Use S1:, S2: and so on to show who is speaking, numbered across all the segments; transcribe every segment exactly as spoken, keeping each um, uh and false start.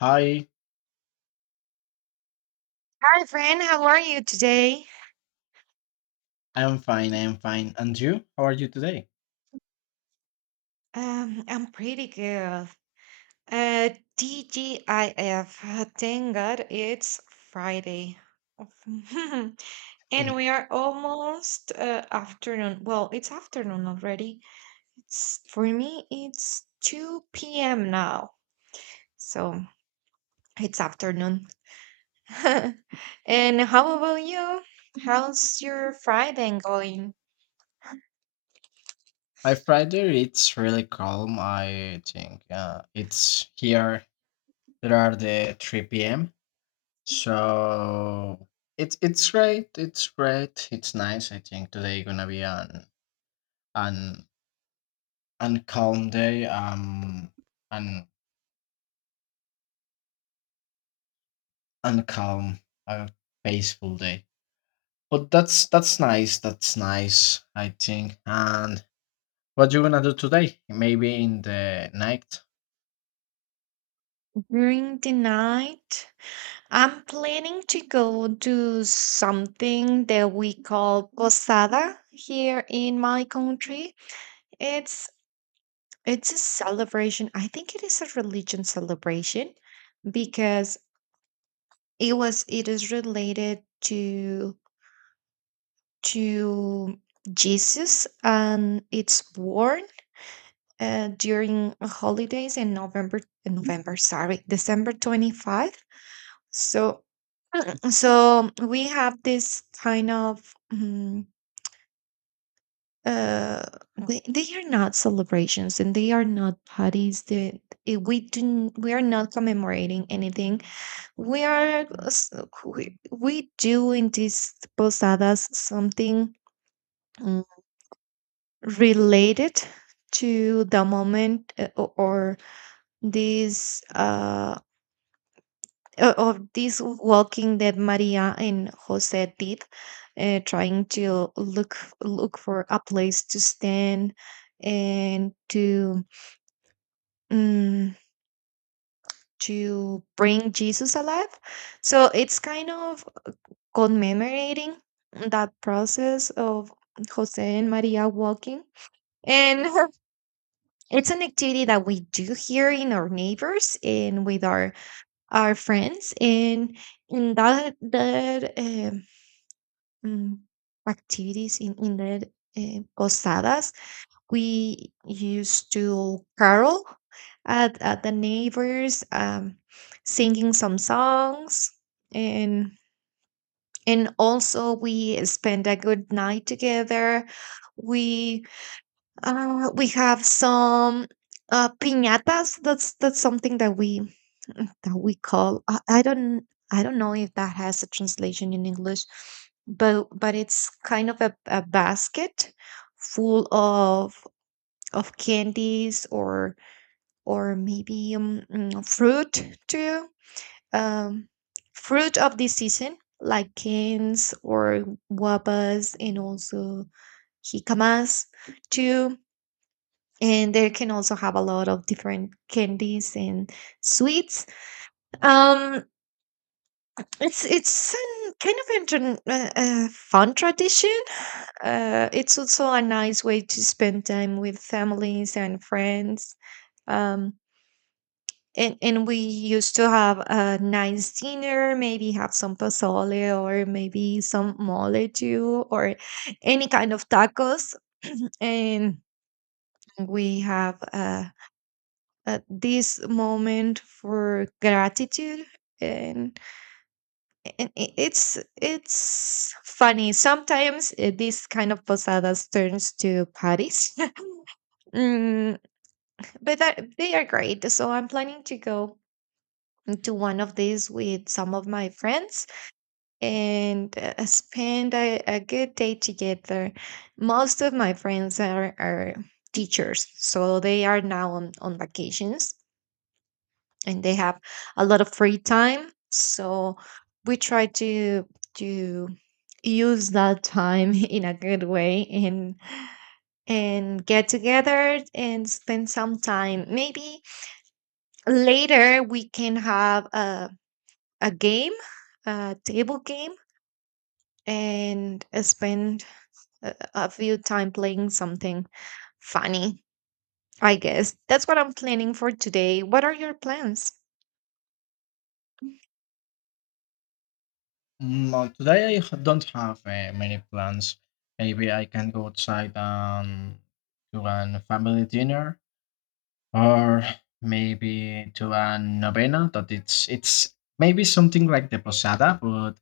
S1: Hi,
S2: Hi, friend. How are you today?
S1: I'm fine, I'm fine. And you? How are you today?
S2: Um, I'm pretty good. Uh, T G I F. uh, Thank God it's Friday. And
S1: Mhm.
S2: we are almost uh, afternoon. Well, it's afternoon already. It's for me, it's two p m now. So it's afternoon. And how about you? How's your Friday going?
S1: My Friday, it's really calm, I think. Uh, it's here, there are the three p m. So it's it's great, it's great, it's nice. I think today gonna be an an an calm day, um an uncalm, a peaceful day. But that's that's nice, that's nice, I think. And what you gonna do today? Maybe in the night?
S2: During the night? I'm planning to go to something that we call posada here in my country. It's it's a celebration. I think it is a religion celebration because it was it is related to to Jesus and it's born uh, during holidays in November November sorry December twenty-fifth. So so we have this kind of mm, uh they, they are not celebrations and they are not parties that eh, we do n- we are not commemorating anything. We are uh, s- we, we do in these posadas something mm, related to the moment uh, o- or this uh o- of this walking that maria and jose did, uh, trying to look look for a place to stand and to mm, to bring Jesus alive. So it's kind of commemorating that process of Jose and Maria walking. And it's an activity that we do here in our neighbors and with our our friends. And in that that um, mm, activities in in the uh, posadas, we used to carol at, at the neighbors, um, singing some songs, and and also we spend a good night together. We uh, we have some uh, piñatas. That's that's something that we that we call. I, I don't I don't know if that has a translation in English, but but it's kind of a, a basket full of of candies, or or maybe um, mm, fruit too, um, fruit of the season like canes or guavas, and also jicamas too. And they can also have a lot of different candies and sweets. um it's it's an kind of an uh, uh, fun tradition. Uh, it's also a nice way to spend time with families and friends. um and and we used to have a nice dinner, maybe have some pozole, or maybe some mole too, or any kind of tacos. And we have uh, uh, this moment for gratitude. and, and i- it's it's funny sometimes. Uh, this kind of posadas turns to parties. Mm, but that, they are great, so I'm planning to go to one of these with some of my friends and uh, spend a, a good day together. Most of my friends are, are teachers, so they are now on, on vacations, and they have a lot of free time. So we try to to use that time in a good way, and and get together and spend some time. Maybe later we can have a a game, a table game, and I spend a, a few time playing something funny. I guess that's what I'm planning for today. What are your plans?
S1: Mm, well, today I h- don't have uh, many plans. Maybe I can go outside and to an family dinner, or maybe to a novena. That it's it's maybe something like the posada, but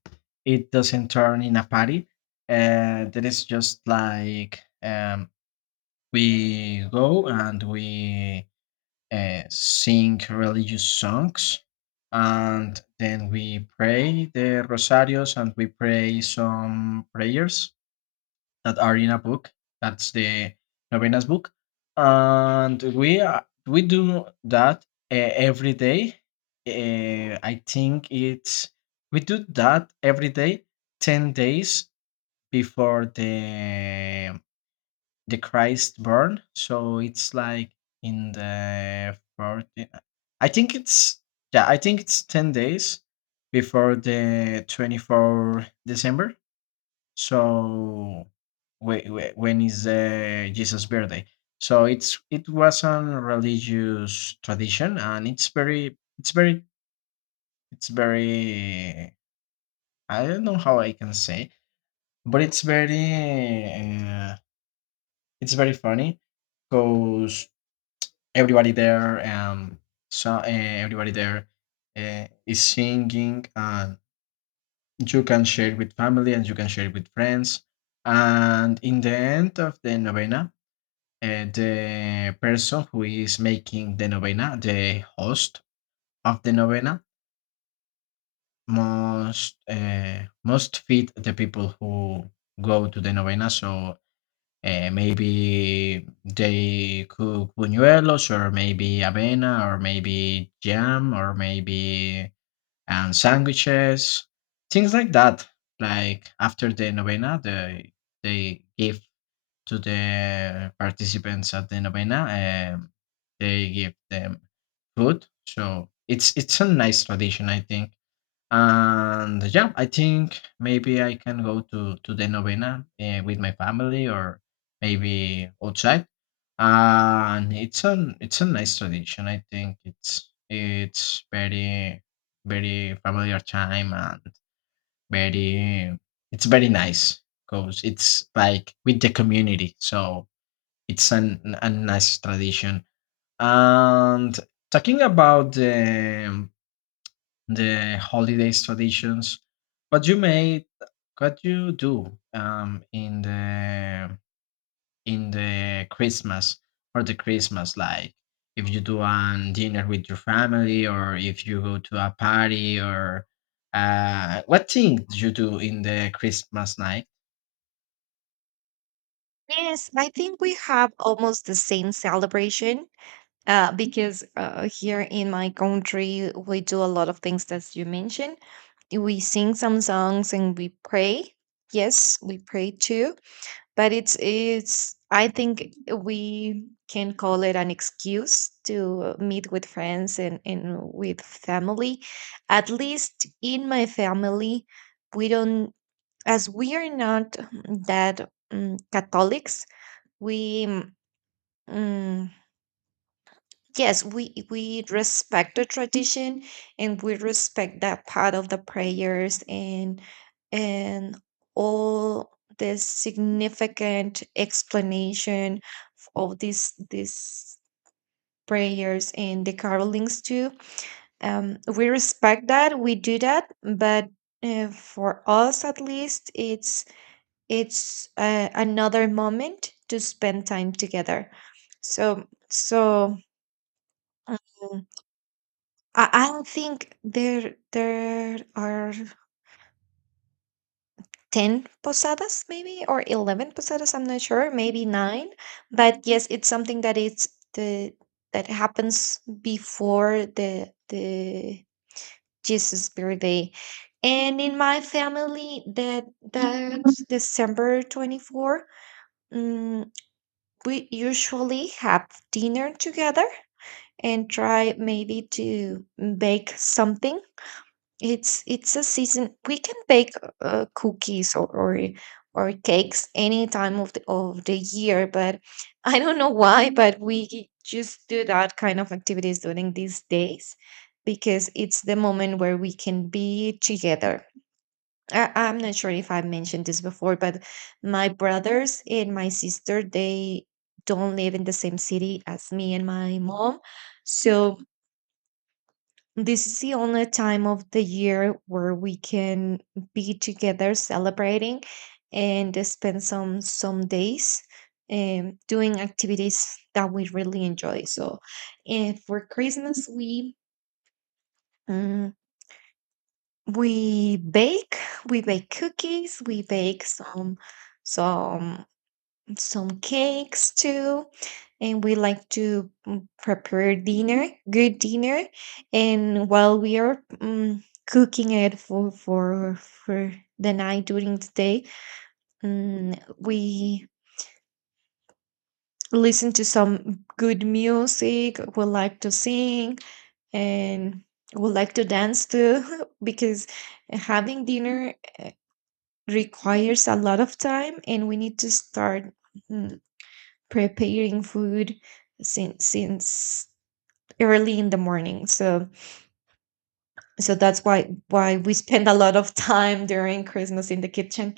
S1: it doesn't turn in a party. Uh, that is just like, um, we go and we uh, sing religious songs, and then we pray the rosarios and we pray some prayers that are in a book, that's the novenas book, and we are, we do that uh, every day. Uh, i think it's we do that every day, ten days before the the Christ born. So it's like in the forty, I think it's, yeah, I think it's ten days before the twenty-fourth of December. So whe- whe- when is the Jesus birthday? So it's, it was a religious tradition, and it's very, it's very, it's very, I don't know how I can say, but it's very, uh, it's very funny because everybody there and so uh, everybody there uh, is singing, and you can share with family and you can share with friends, and in the end of the novena uh, the person who is making the novena, the host of the novena, must uh, must feed the people who go to the novena. So Uh, maybe they cook buñuelos, or maybe avena, or maybe jam, or maybe and sandwiches, things like that. Like after the novena, they they give to the participants at the novena. Um, they give them food, so it's it's a nice tradition, I think. And yeah, I think maybe I can go to to the novena uh, with my family, or maybe outside. And it's an it's a nice tradition. I think it's it's very very familiar time, and very it's very nice because it's like with the community. So it's an a nice tradition. And talking about the the holidays traditions, what you made, what you do um, in the in the Christmas, or the Christmas, like if you do a dinner with your family, or if you go to a party, or uh, what thing do you do in the Christmas night?
S2: Yes, I think we have almost the same celebration. Uh, because uh, here in my country we do a lot of things that you mentioned. We sing some songs and we pray. Yes, we pray too. But it's it's I think we can call it an excuse to meet with friends and, and with family. At least in my family, we don't, as we are not that um, catholics. We mm, yes, we we respect the tradition, and we respect that part of the prayers and and all the significant explanation of these these prayers and the carolings too. Um, we respect that, we do that, but uh, for us at least, it's it's uh, another moment to spend time together. So so. um, I I think there there are ten posadas maybe, or eleven posadas, I'm not sure, maybe nine, but yes it's something that it's the that happens before the the Jesus birthday. And in my family, that that's December twenty-fourth. mm, we usually have dinner together and try maybe to bake something. It's it's a season. We can bake uh, cookies, or, or or cakes, any time of the of the year, but I don't know why, but we just do that kind of activities during these days because it's the moment where we can be together. I, I'm not sure if I mentioned this before, but my brothers and my sister, they don't live in the same city as me and my mom. So this is the only time of the year where we can be together celebrating and spend some some days, um, doing activities that we really enjoy. So, and for Christmas we um, we bake, we bake cookies, we bake some some some cakes too. And we like to mm, prepare dinner, good dinner. And while we are um, cooking it for for for the night, during the day, um, we listen to some good music. We like to sing and we like to dance too, because having dinner requires a lot of time, and we need to start mm, preparing food since since early in the morning. So so that's why why we spend a lot of time during Christmas in the kitchen.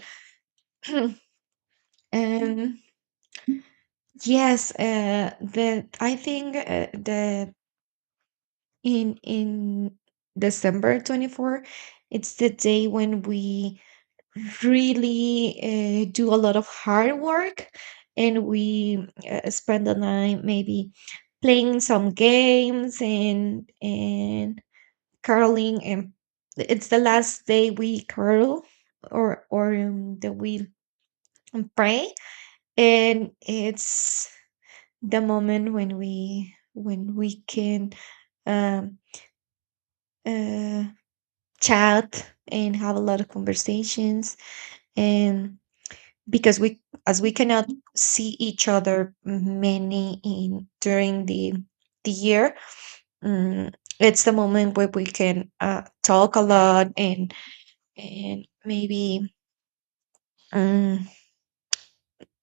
S2: And yes, uh, the I think uh, the in in December twenty-fourth, it's the day when we really uh, do a lot of hard work. And we uh, spend the night maybe playing some games, and and curling. And it's the last day we curl, or or um, that we pray. And it's the moment when we when we can um uh chat and have a lot of conversations. And because we, as we cannot see each other many in during the the year, mm, it's the moment where we can uh, talk a lot, and and maybe um,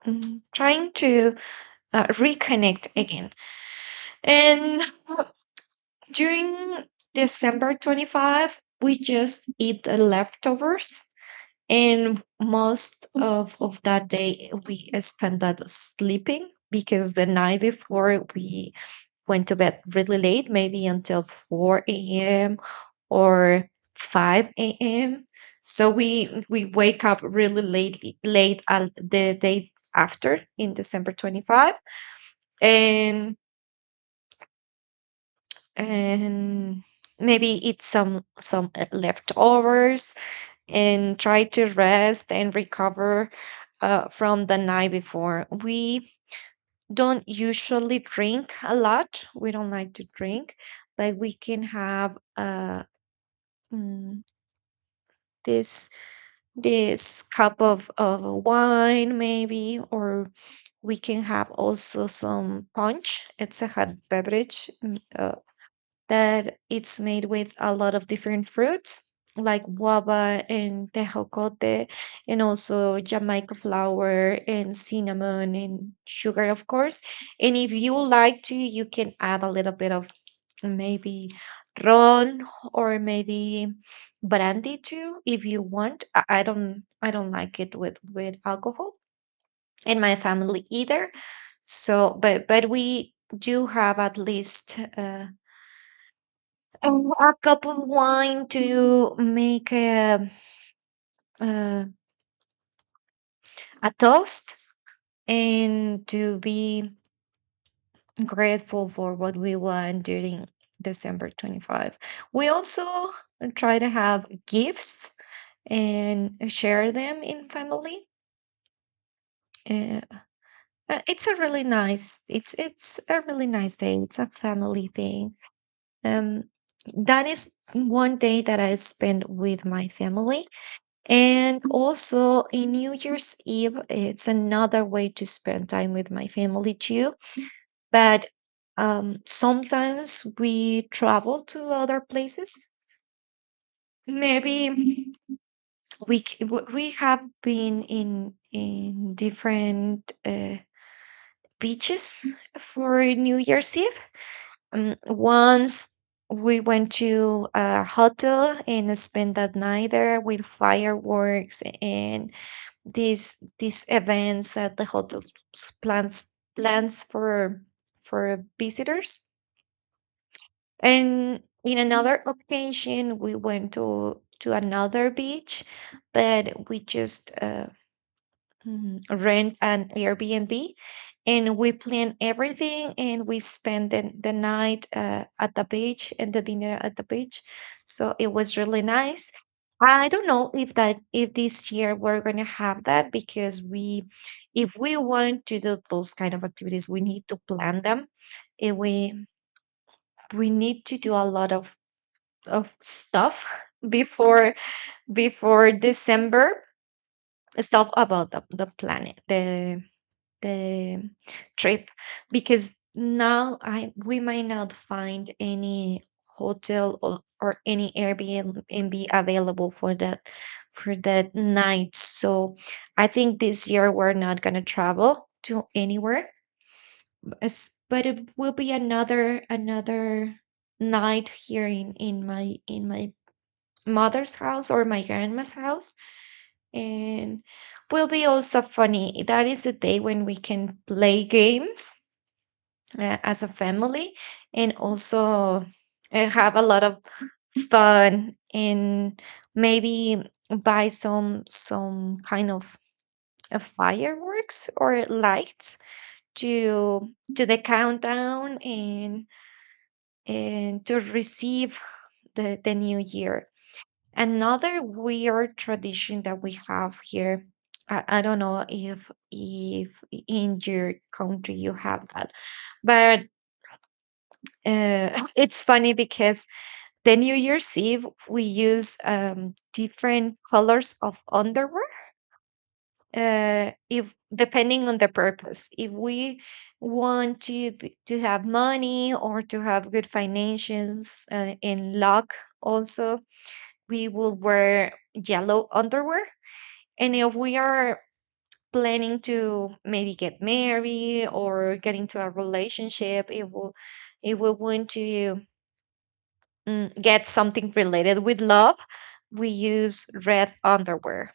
S2: mm, trying to uh, reconnect again. And during december twenty-fifth we just eat the leftovers. And most of, of that day, we spent that sleeping, because the night before we went to bed really late, maybe until four a m or five a m. So we we wake up really late late al- the day after, in December twenty-fifth, and and maybe eat some some uh, leftovers and try to rest and recover, uh, from the night before. We don't usually drink a lot, we don't like to drink, but we can have uh, mm, this this cup of, of wine maybe. Or we can have also some punch. It's a hot beverage, mm, uh, that it's made with a lot of different fruits, like guava and tejocote, and also jamaica flower and cinnamon and sugar, of course. And if you like to you can add a little bit of maybe ron, or maybe brandy too if you want. i, I don't I don't like it with with alcohol in my family either. So but but we do have at least uh um, a cup of wine to make a, uh, a toast, and to be grateful for what we want during December twenty-fifth. We also try to have gifts and share them in family. Uh, uh, it's a really nice it's it's a really nice day. It's a family thing. Um, that is one day that I spend with my family. And also in New Year's Eve, it's another way to spend time with my family too. But um, sometimes we travel to other places. Maybe we c- w- we have been in in different uh, beaches for New Year's Eve. Um, once we went to a hotel and spent that night there with fireworks, and these these events that the hotel s- plans plans for for visitors. And in another occasion we went to to another beach, but we just uh, mm, rent an airbnb, and we plan everything, and we spend the, the night uh, at the beach, and the dinner at the beach. So it was really nice. I don't know if that, if this year we're gonna have that, because we, if we want to do those kind of activities, we need to plan them. And we we need to do a lot of of stuff before before December, stuff about the, the planet, the the trip, because now I we might not find any hotel, or, or any Airbnb available for that for that night. So I think this year we're not gonna travel to anywhere, as- but it will be another, another night here in in my in my mother's house, or my grandma's house. And will be also funny. That is the day when we can play games uh, as a family, and also uh, have a lot of fun, and maybe buy some some kind of uh, fireworks or lights to to the countdown, and and to receive the the new year. Another weird tradition that we have here, I, I don't know if if in your country you have that, but Uh, it's funny because the New Year's Eve we use um, different colors of underwear, uh, if depending on the purpose. If we want to be- to have money or to have good financials uh, in luck, also, we will wear yellow underwear. And if we are planning to maybe get married or get into a relationship, it will if we want to mm, get something related with love, we use red underwear.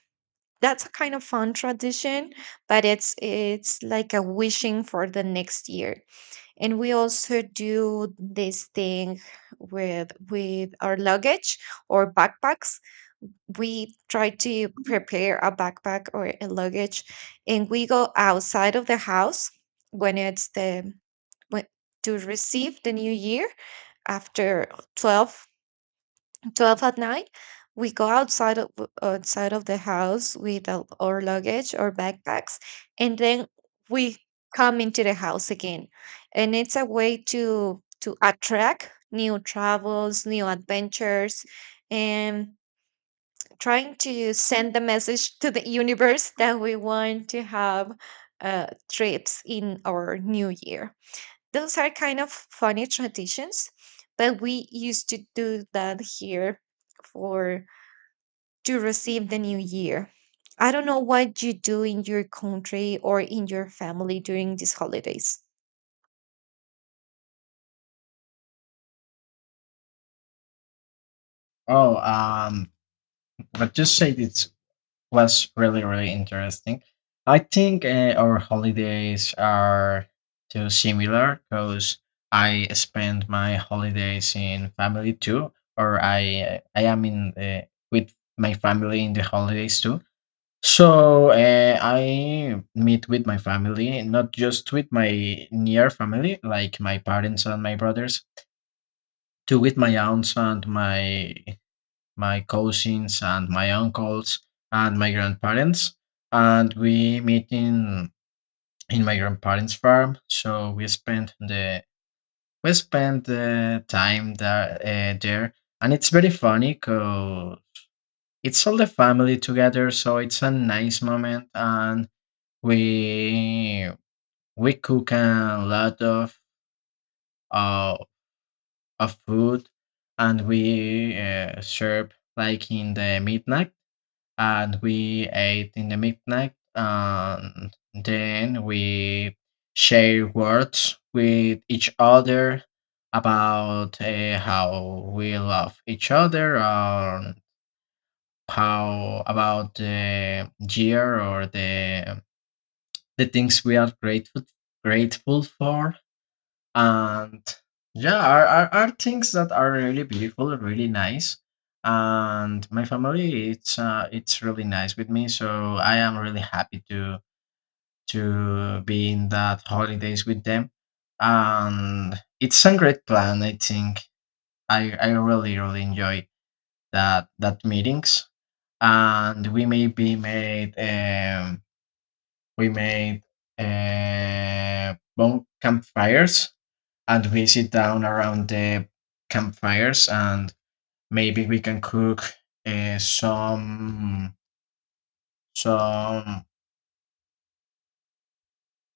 S2: That's a kind of fun tradition, but it's it's like a wishing for the next year. And we also do this thing with with our luggage or backpacks. We try to prepare a backpack or a luggage, and we go outside of the house when it's the when to receive the new year after 12 12 at night. We go outside of outside of the house with our our luggage or backpacks, and then we come into the house again. And it's a way to to attract new travels, new adventures, and trying to send the message to the universe that we want to have uh, trips in our new year. Those are kind of funny traditions, but we used to do that here for to receive the new year. I don't know what you do in your country or in your family during these holidays.
S1: Oh, um, but just say this was really really interesting. I think uh, our holidays are too similar, because I spend my holidays in family too, or I uh, I am in, uh, with my family in the holidays too. So uh, I meet with my family, not just with my near family, like my parents and my brothers, to with my aunts and my my cousins and my uncles and my grandparents. And we meet in in my grandparents' farm. So we spent the we spent the time there, uh, there. And it's very funny because it's all the family together. So it's a nice moment, and we we cook a lot of uh, of food, and we uh, serve like in the midnight, and we ate in the midnight, and then we share words with each other about uh, how we love each other, or how about the year, or the the things we are grateful grateful for. And yeah, are, are, are things that are really beautiful, really nice. And my family, it's uh, it's really nice with me, so I am really happy to to be in that holidays with them. And it's a great plan, I think. I i really really enjoy that that meetings. And we may be made um we made uh bon- campfires, and we sit down around the campfires, and maybe we can cook uh, some some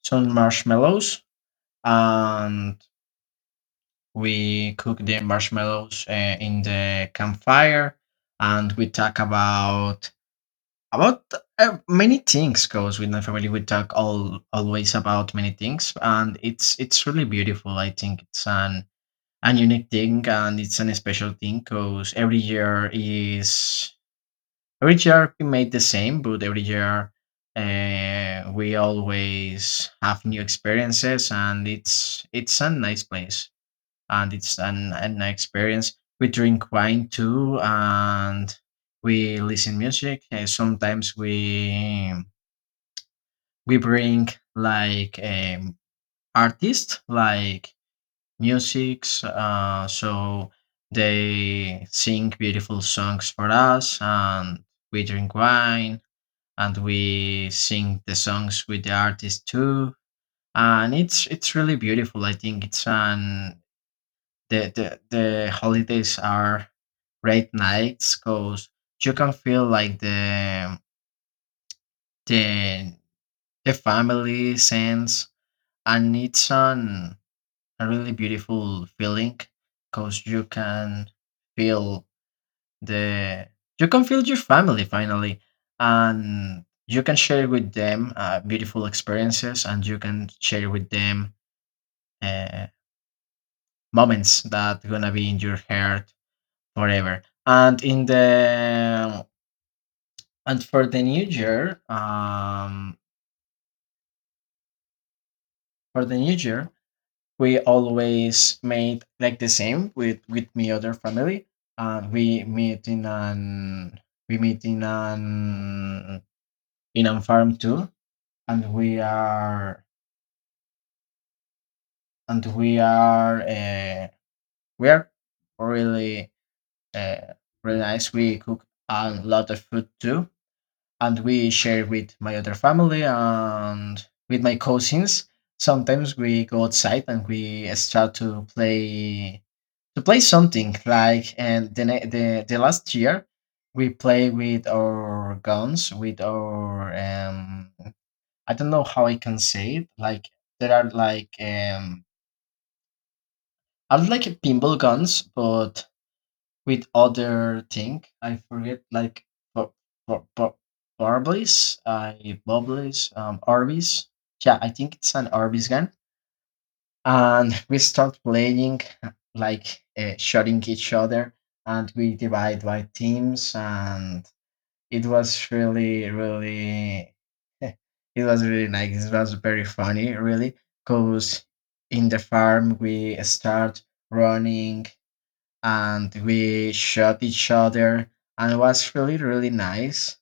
S1: some marshmallows, and we cook the marshmallows uh, in the campfire. And we talk about about uh, many things. Goes with my family, we talk all always about many things, and it's it's really beautiful, I think. It's an a unique thing, and it's an special thing, because every year is every year we made the same, but every year uh, we always have new experiences. And it's it's a nice place, and it's an, an experience. We drink wine too, and we listen music, and sometimes we we bring, like, um, artists, like musics. Uh, so they sing beautiful songs for us, and we drink wine, and we sing the songs with the artist too. And it's it's really beautiful. I think it's an the the, the holidays are great nights, because you can feel like the the the family sense, and it's an a really beautiful feeling, because you can feel the you can feel your family finally, and you can share with them uh, beautiful experiences, and you can share with them uh, moments that gonna be in your heart forever. and in the and for the new year, um for the new year we always made like the same with with my other family. And we meet in an we meet in an in a farm too. And we are and we are uh, we are really uh, really nice. We cook a lot of food too, and we share with my other family and with my cousins. Sometimes we go outside and we start to play to play something. Like and the, ne- the the last year we play with our guns, with our um I don't know how I can say it, like, there are like, um are like pinball guns, but with other thing I forget, like, bu- bu- bu- barblies I bubblies um arby's. Yeah, I think it's an arby's gun. And we start playing, like, uh, shooting each other, and we divide by teams, and it was really really it was really nice, it was very funny, really. Because in the farm we start running, and we shot each other, and it was really really nice.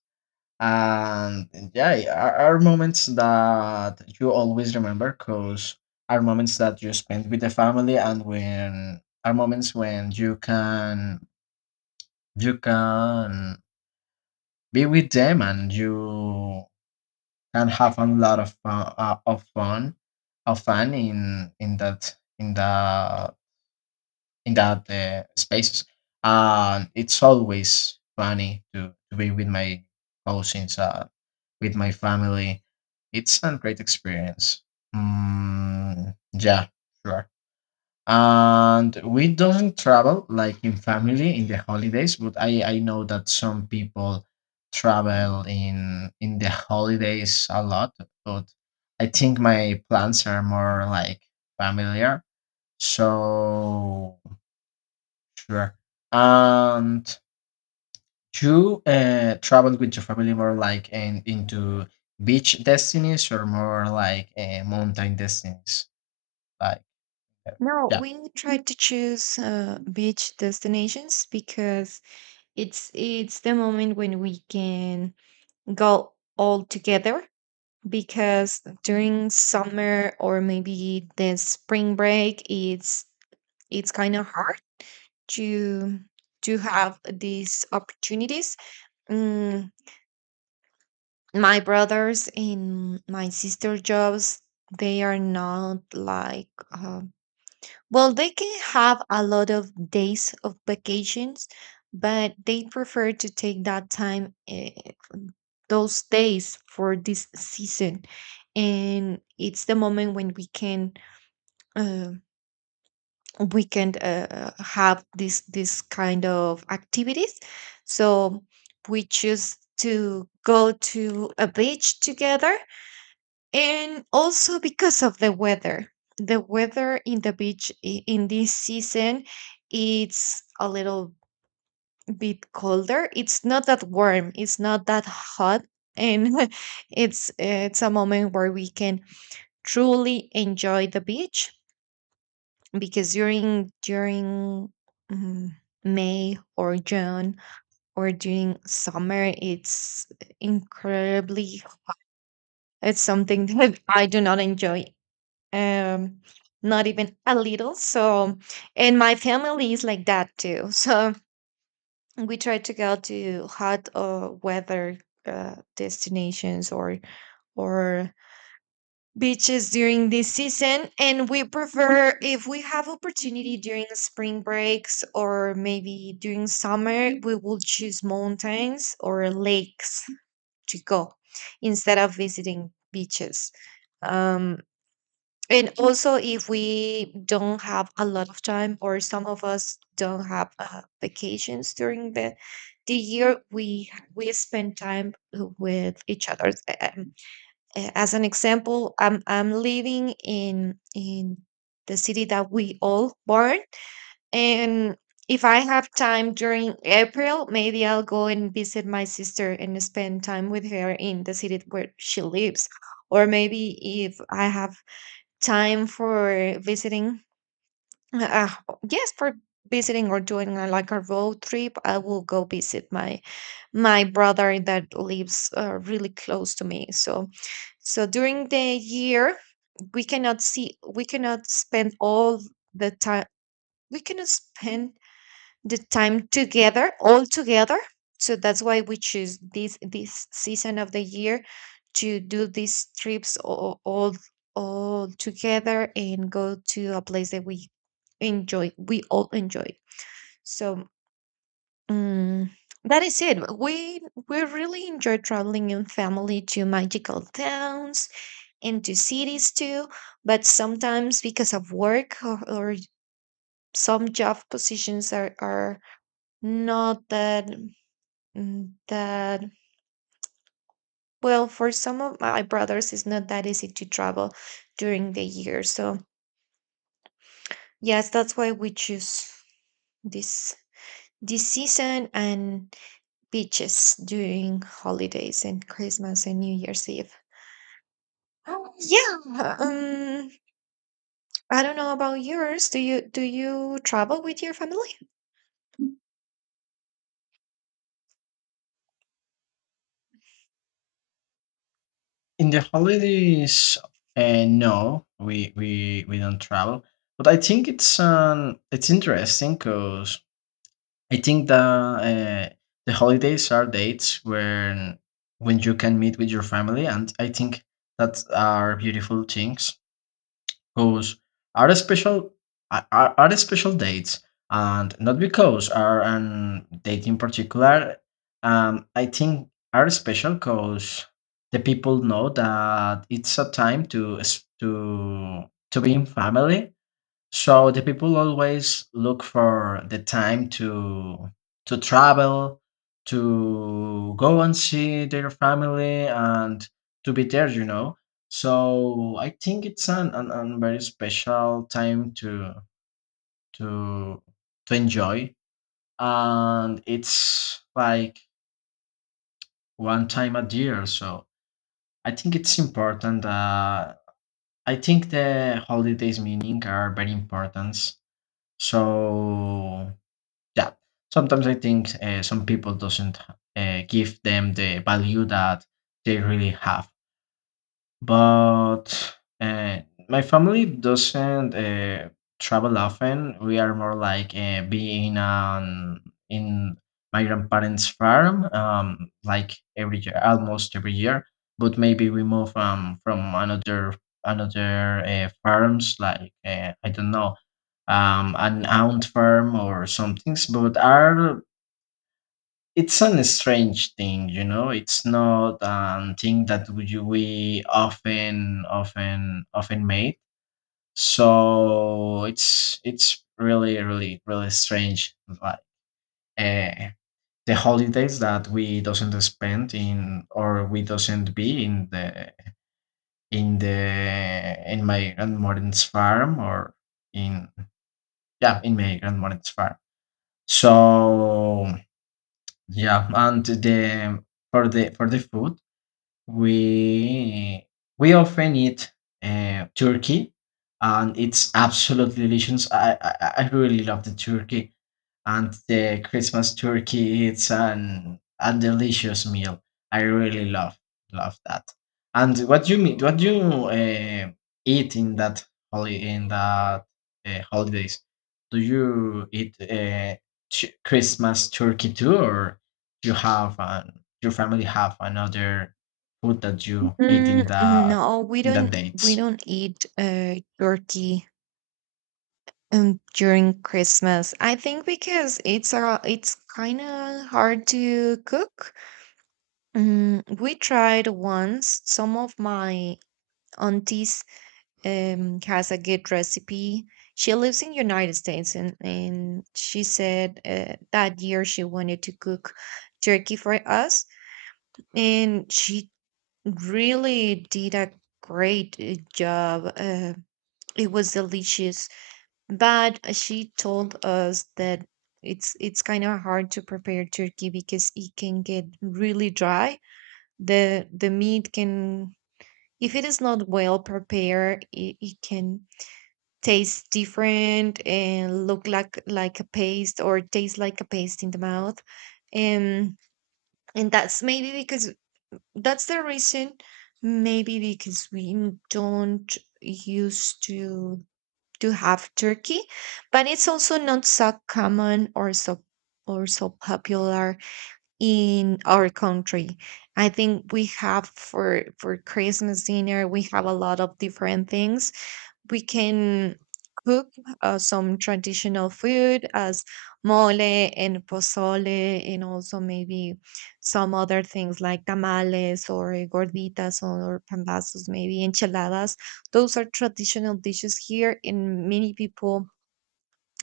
S1: And yeah, yeah, are, are moments that you always remember, because are moments that you spend with the family, and when are moments when you can you can be with them, and you can have a lot of fun, uh, of fun of fun, in in that in the in that uh, spaces. And it's always funny to, to be with my cousins, uh, with my family. It's a great experience. Mm, yeah, sure. And we don't travel like in family in the holidays, but I, I know that some people travel in in the holidays a lot, but I think my plans are more like familiar. So. Sure. And you uh, traveled with your family more like, in, into beach destinies, or more like uh, mountain destinies? Like, uh,
S2: No,
S1: yeah.
S2: we try to choose uh, beach destinations because it's it's the moment when we can go all together, because during summer or maybe the spring break, it's it's kind of hard to to have these opportunities. Mm, my brothers and my sister jobs, they are not like um, well, they can have a lot of days of vacations, but they prefer to take that time eh, those days for this season. And it's the moment when we can uh, we can uh, have this this kind of activities, so we choose to go to a beach together. And also because of the weather, the weather in the beach i- in this season, it's a little bit colder, it's not that warm, it's not that hot. And it's it's a moment where we can truly enjoy the beach, because during during mm, May or June or during summer, it's incredibly. It's something that I do not enjoy. Um, Not even a little. So, and my family is like that too. So we try to go to hot uh, weather uh, destinations, or or beaches during this season. And we prefer, if we have opportunity during spring breaks or maybe during summer, we will choose mountains or lakes to go instead of visiting beaches. um, and also, if we don't have a lot of time or some of us don't have uh, vacations during the the year, we we spend time with each other. Uh, as an example, I'm I'm living in in the city that we all born, and if I have time during April, maybe I'll go and visit my sister and spend time with her in the city where she lives. Or maybe if I have time for visiting uh, yes, for visiting or doing uh, like a road trip, I will go visit my my brother that lives uh, really close to me. So, so during the year, we cannot see, we cannot spend all the time, we cannot Mhm. spend the time together all together, so that's why we choose this this season of the year to do these trips all all, all together and go to a place that we enjoy, we all enjoy. So um, that is it. we we really enjoy traveling in family to magical towns and to cities too, but sometimes because of work, or, or some job positions are are not that Mm, that well. For some of my brothers, it's not that easy to travel during the year, so yes, that's why we choose this this season and beaches during holidays and Christmas and New Year's Eve. Oh. Yeah, um I don't know about yours. Do you do you travel with your family?
S1: In the holidays, uh, no, we, we we don't travel. But I think it's um it's interesting, because I think the uh, the holidays are dates when when you can meet with your family, and I think that are beautiful things. Because are a special are, are are special dates, and not because are an date in particular. Um, I think are special because the people know that it's a time to s- to to be in family, so the people always look for the time to to travel, to go and see their family, and to be there, you know. So I think it's an, an, an very special time to to to enjoy. And it's like one time a year. So I think it's important. Uh, I think the holidays meaning are very important. So yeah, sometimes I think uh, some people doesn't uh, give them the value that they really have. But uh, my family doesn't uh, travel often. We are more like uh, being on in my grandparents' farm, um, like every year, almost every year. But maybe we move, um, from another another uh, farms, like, uh, I don't know, um, an aunt farm or some things. But are it's an strange thing, you know. It's not a thing that we we often, often, often made. So it's it's really, really, really strange. Like, uh, the holidays that we doesn't spend in, or we doesn't be in the in the in my grandmother's farm, or in yeah, in my grandmother's farm. So yeah, and the for the for the food, we we often eat uh, turkey, and it's absolutely delicious. I, I i really love the turkey, and the Christmas turkey it's an a delicious meal. I really love love that. And what you mean? What you uh, eat in that holi- in that uh, holidays? Do you eat uh, ch- Christmas turkey too, or you have an, your family have another food that you eat in
S2: Mm,
S1: that
S2: no, we
S1: in that
S2: don't we
S1: dates?
S2: don't eat uh turkey Um, during Christmas, I think because it's a, it's kind of hard to cook. Um, we tried once. Some of my aunties um has a good recipe. She lives in United States, and and she said uh, that year she wanted to cook turkey for us, and she really did a great uh, job. Uh, it was delicious. But she told us that it's it's kind of hard to prepare turkey because it can get really dry. The the meat can, if it is not well prepared, it, it can taste different and look like like a paste, or taste like a paste in the mouth. And and that's maybe because, that's the reason, maybe because we don't used to to have turkey, but it's also not so common or so or so popular in our country. I think we have for for Christmas dinner we have a lot of different things. We can cook uh, some traditional food as mole and pozole, and also maybe some other things like tamales or eh, gorditas or pambazos, maybe enchiladas. Those are traditional dishes here, and many people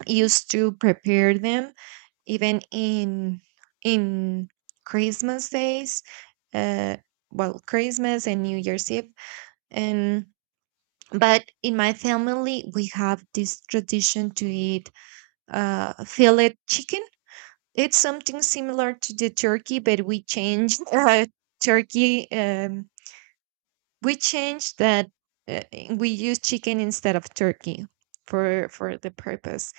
S2: used to prepare them even in in Christmas days. uh well, Christmas and New Year's Eve. And but in my family we have this tradition to eat uh, fillet chicken. It's something similar to the turkey, but we changed uh, turkey um, we changed that uh, we use chicken instead of turkey for for the purpose.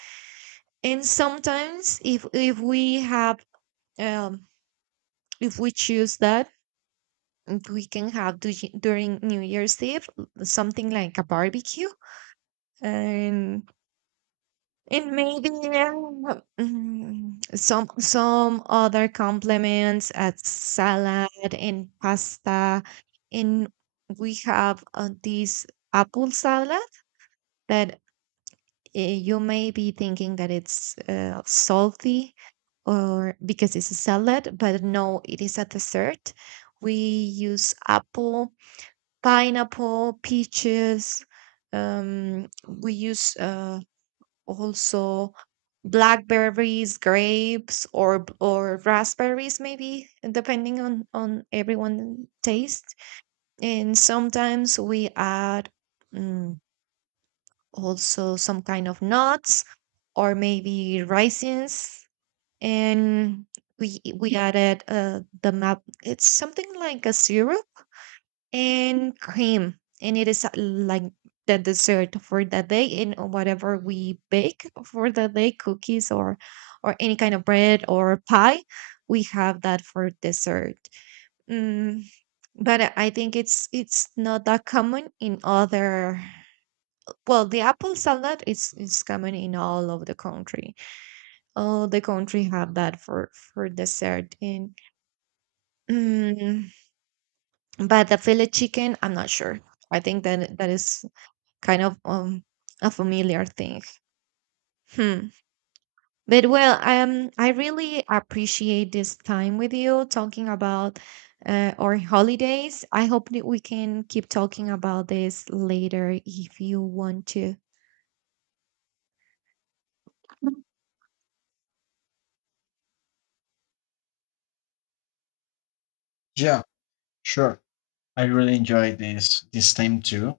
S2: And sometimes if if we have um, if we choose that, we can have du- during New Year's Eve something like a barbecue. and And maybe um, mm, some some other complements as salad and pasta. And we have uh, this apple salad that uh, you may be thinking that it's uh, salty or, because it's a salad, but no, it is a dessert. We use apple, pineapple, peaches. Um, we use uh, also, blackberries, grapes, or b- or raspberries, maybe depending on on everyone taste. And sometimes we add mm, also some kind of nuts, or maybe raisins. And we we added uh, the map. It's something like a syrup and cream, and it is uh, like the dessert for the day. And whatever we bake for the day, cookies or or any kind of bread or pie, we have that for dessert. Mm, but i I think it's it's not that common in other, well, the apple salad is is common in all of the country. All the country have that for for dessert. And mm, but the fillet chicken, I'm not sure. I think that that is kind of um a familiar thing. Hmm. But well, um, I really appreciate this time with you talking about uh, our holidays. I hope that we can keep talking about this later if you want to.
S1: Yeah, sure. I really enjoy this this time too.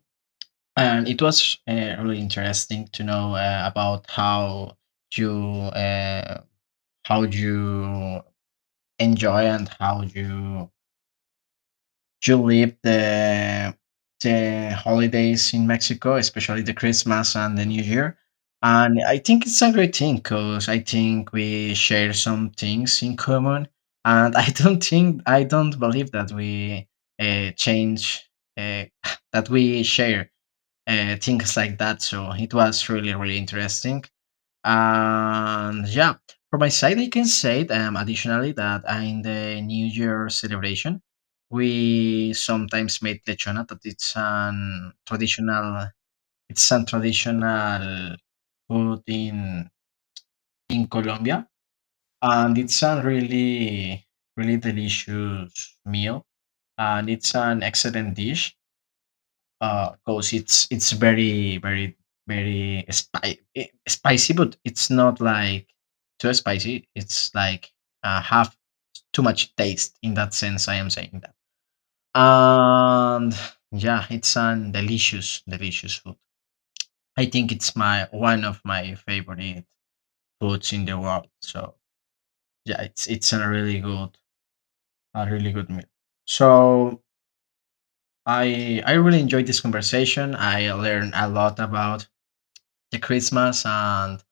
S1: And it was uh, really interesting to know uh, about how you uh, how you enjoy, and how you you live the the holidays in Mexico, especially the Christmas and the New Year. And I think it's a great thing, because I think we share some things in common. And I don't think I don't believe that we uh, change, uh, that we share uh, things like that. So it was really, really interesting. And yeah, for my side, I can say, um, additionally, that uh, in the New Year celebration, we sometimes made lechona. That it's an traditional, it's a traditional food in in Colombia, and it's a really, really delicious meal, and it's an excellent dish, uh, because it's it's very very very spi- eh, spicy, but it's not like too spicy. It's like, uh, have too much taste in that sense, I am saying that. And yeah, it's an delicious delicious food. I think it's my one of my favorite foods in the world. So yeah, it's it's a really good, a really good meal. So I I really enjoyed this conversation. I learned a lot about the Christmas, and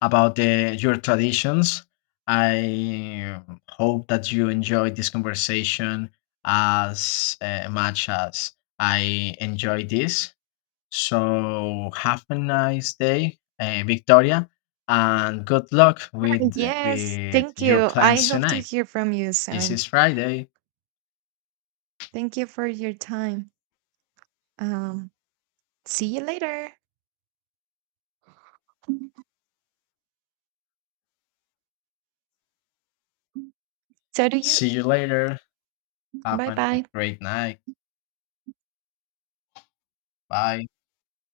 S1: about the, your traditions. I hope that you enjoyed this conversation as uh, much as I enjoyed this. So have a nice day, uh, Victoria, and good luck with
S2: Yes,
S1: with
S2: thank
S1: your
S2: you. I
S1: plans
S2: hope to
S1: tonight.
S2: hear from you
S1: This
S2: soon.
S1: is Friday.
S2: Thank you for your time. Um, See you later. So do you.
S1: See you later. Have
S2: Bye
S1: a
S2: bye.
S1: great night. Bye.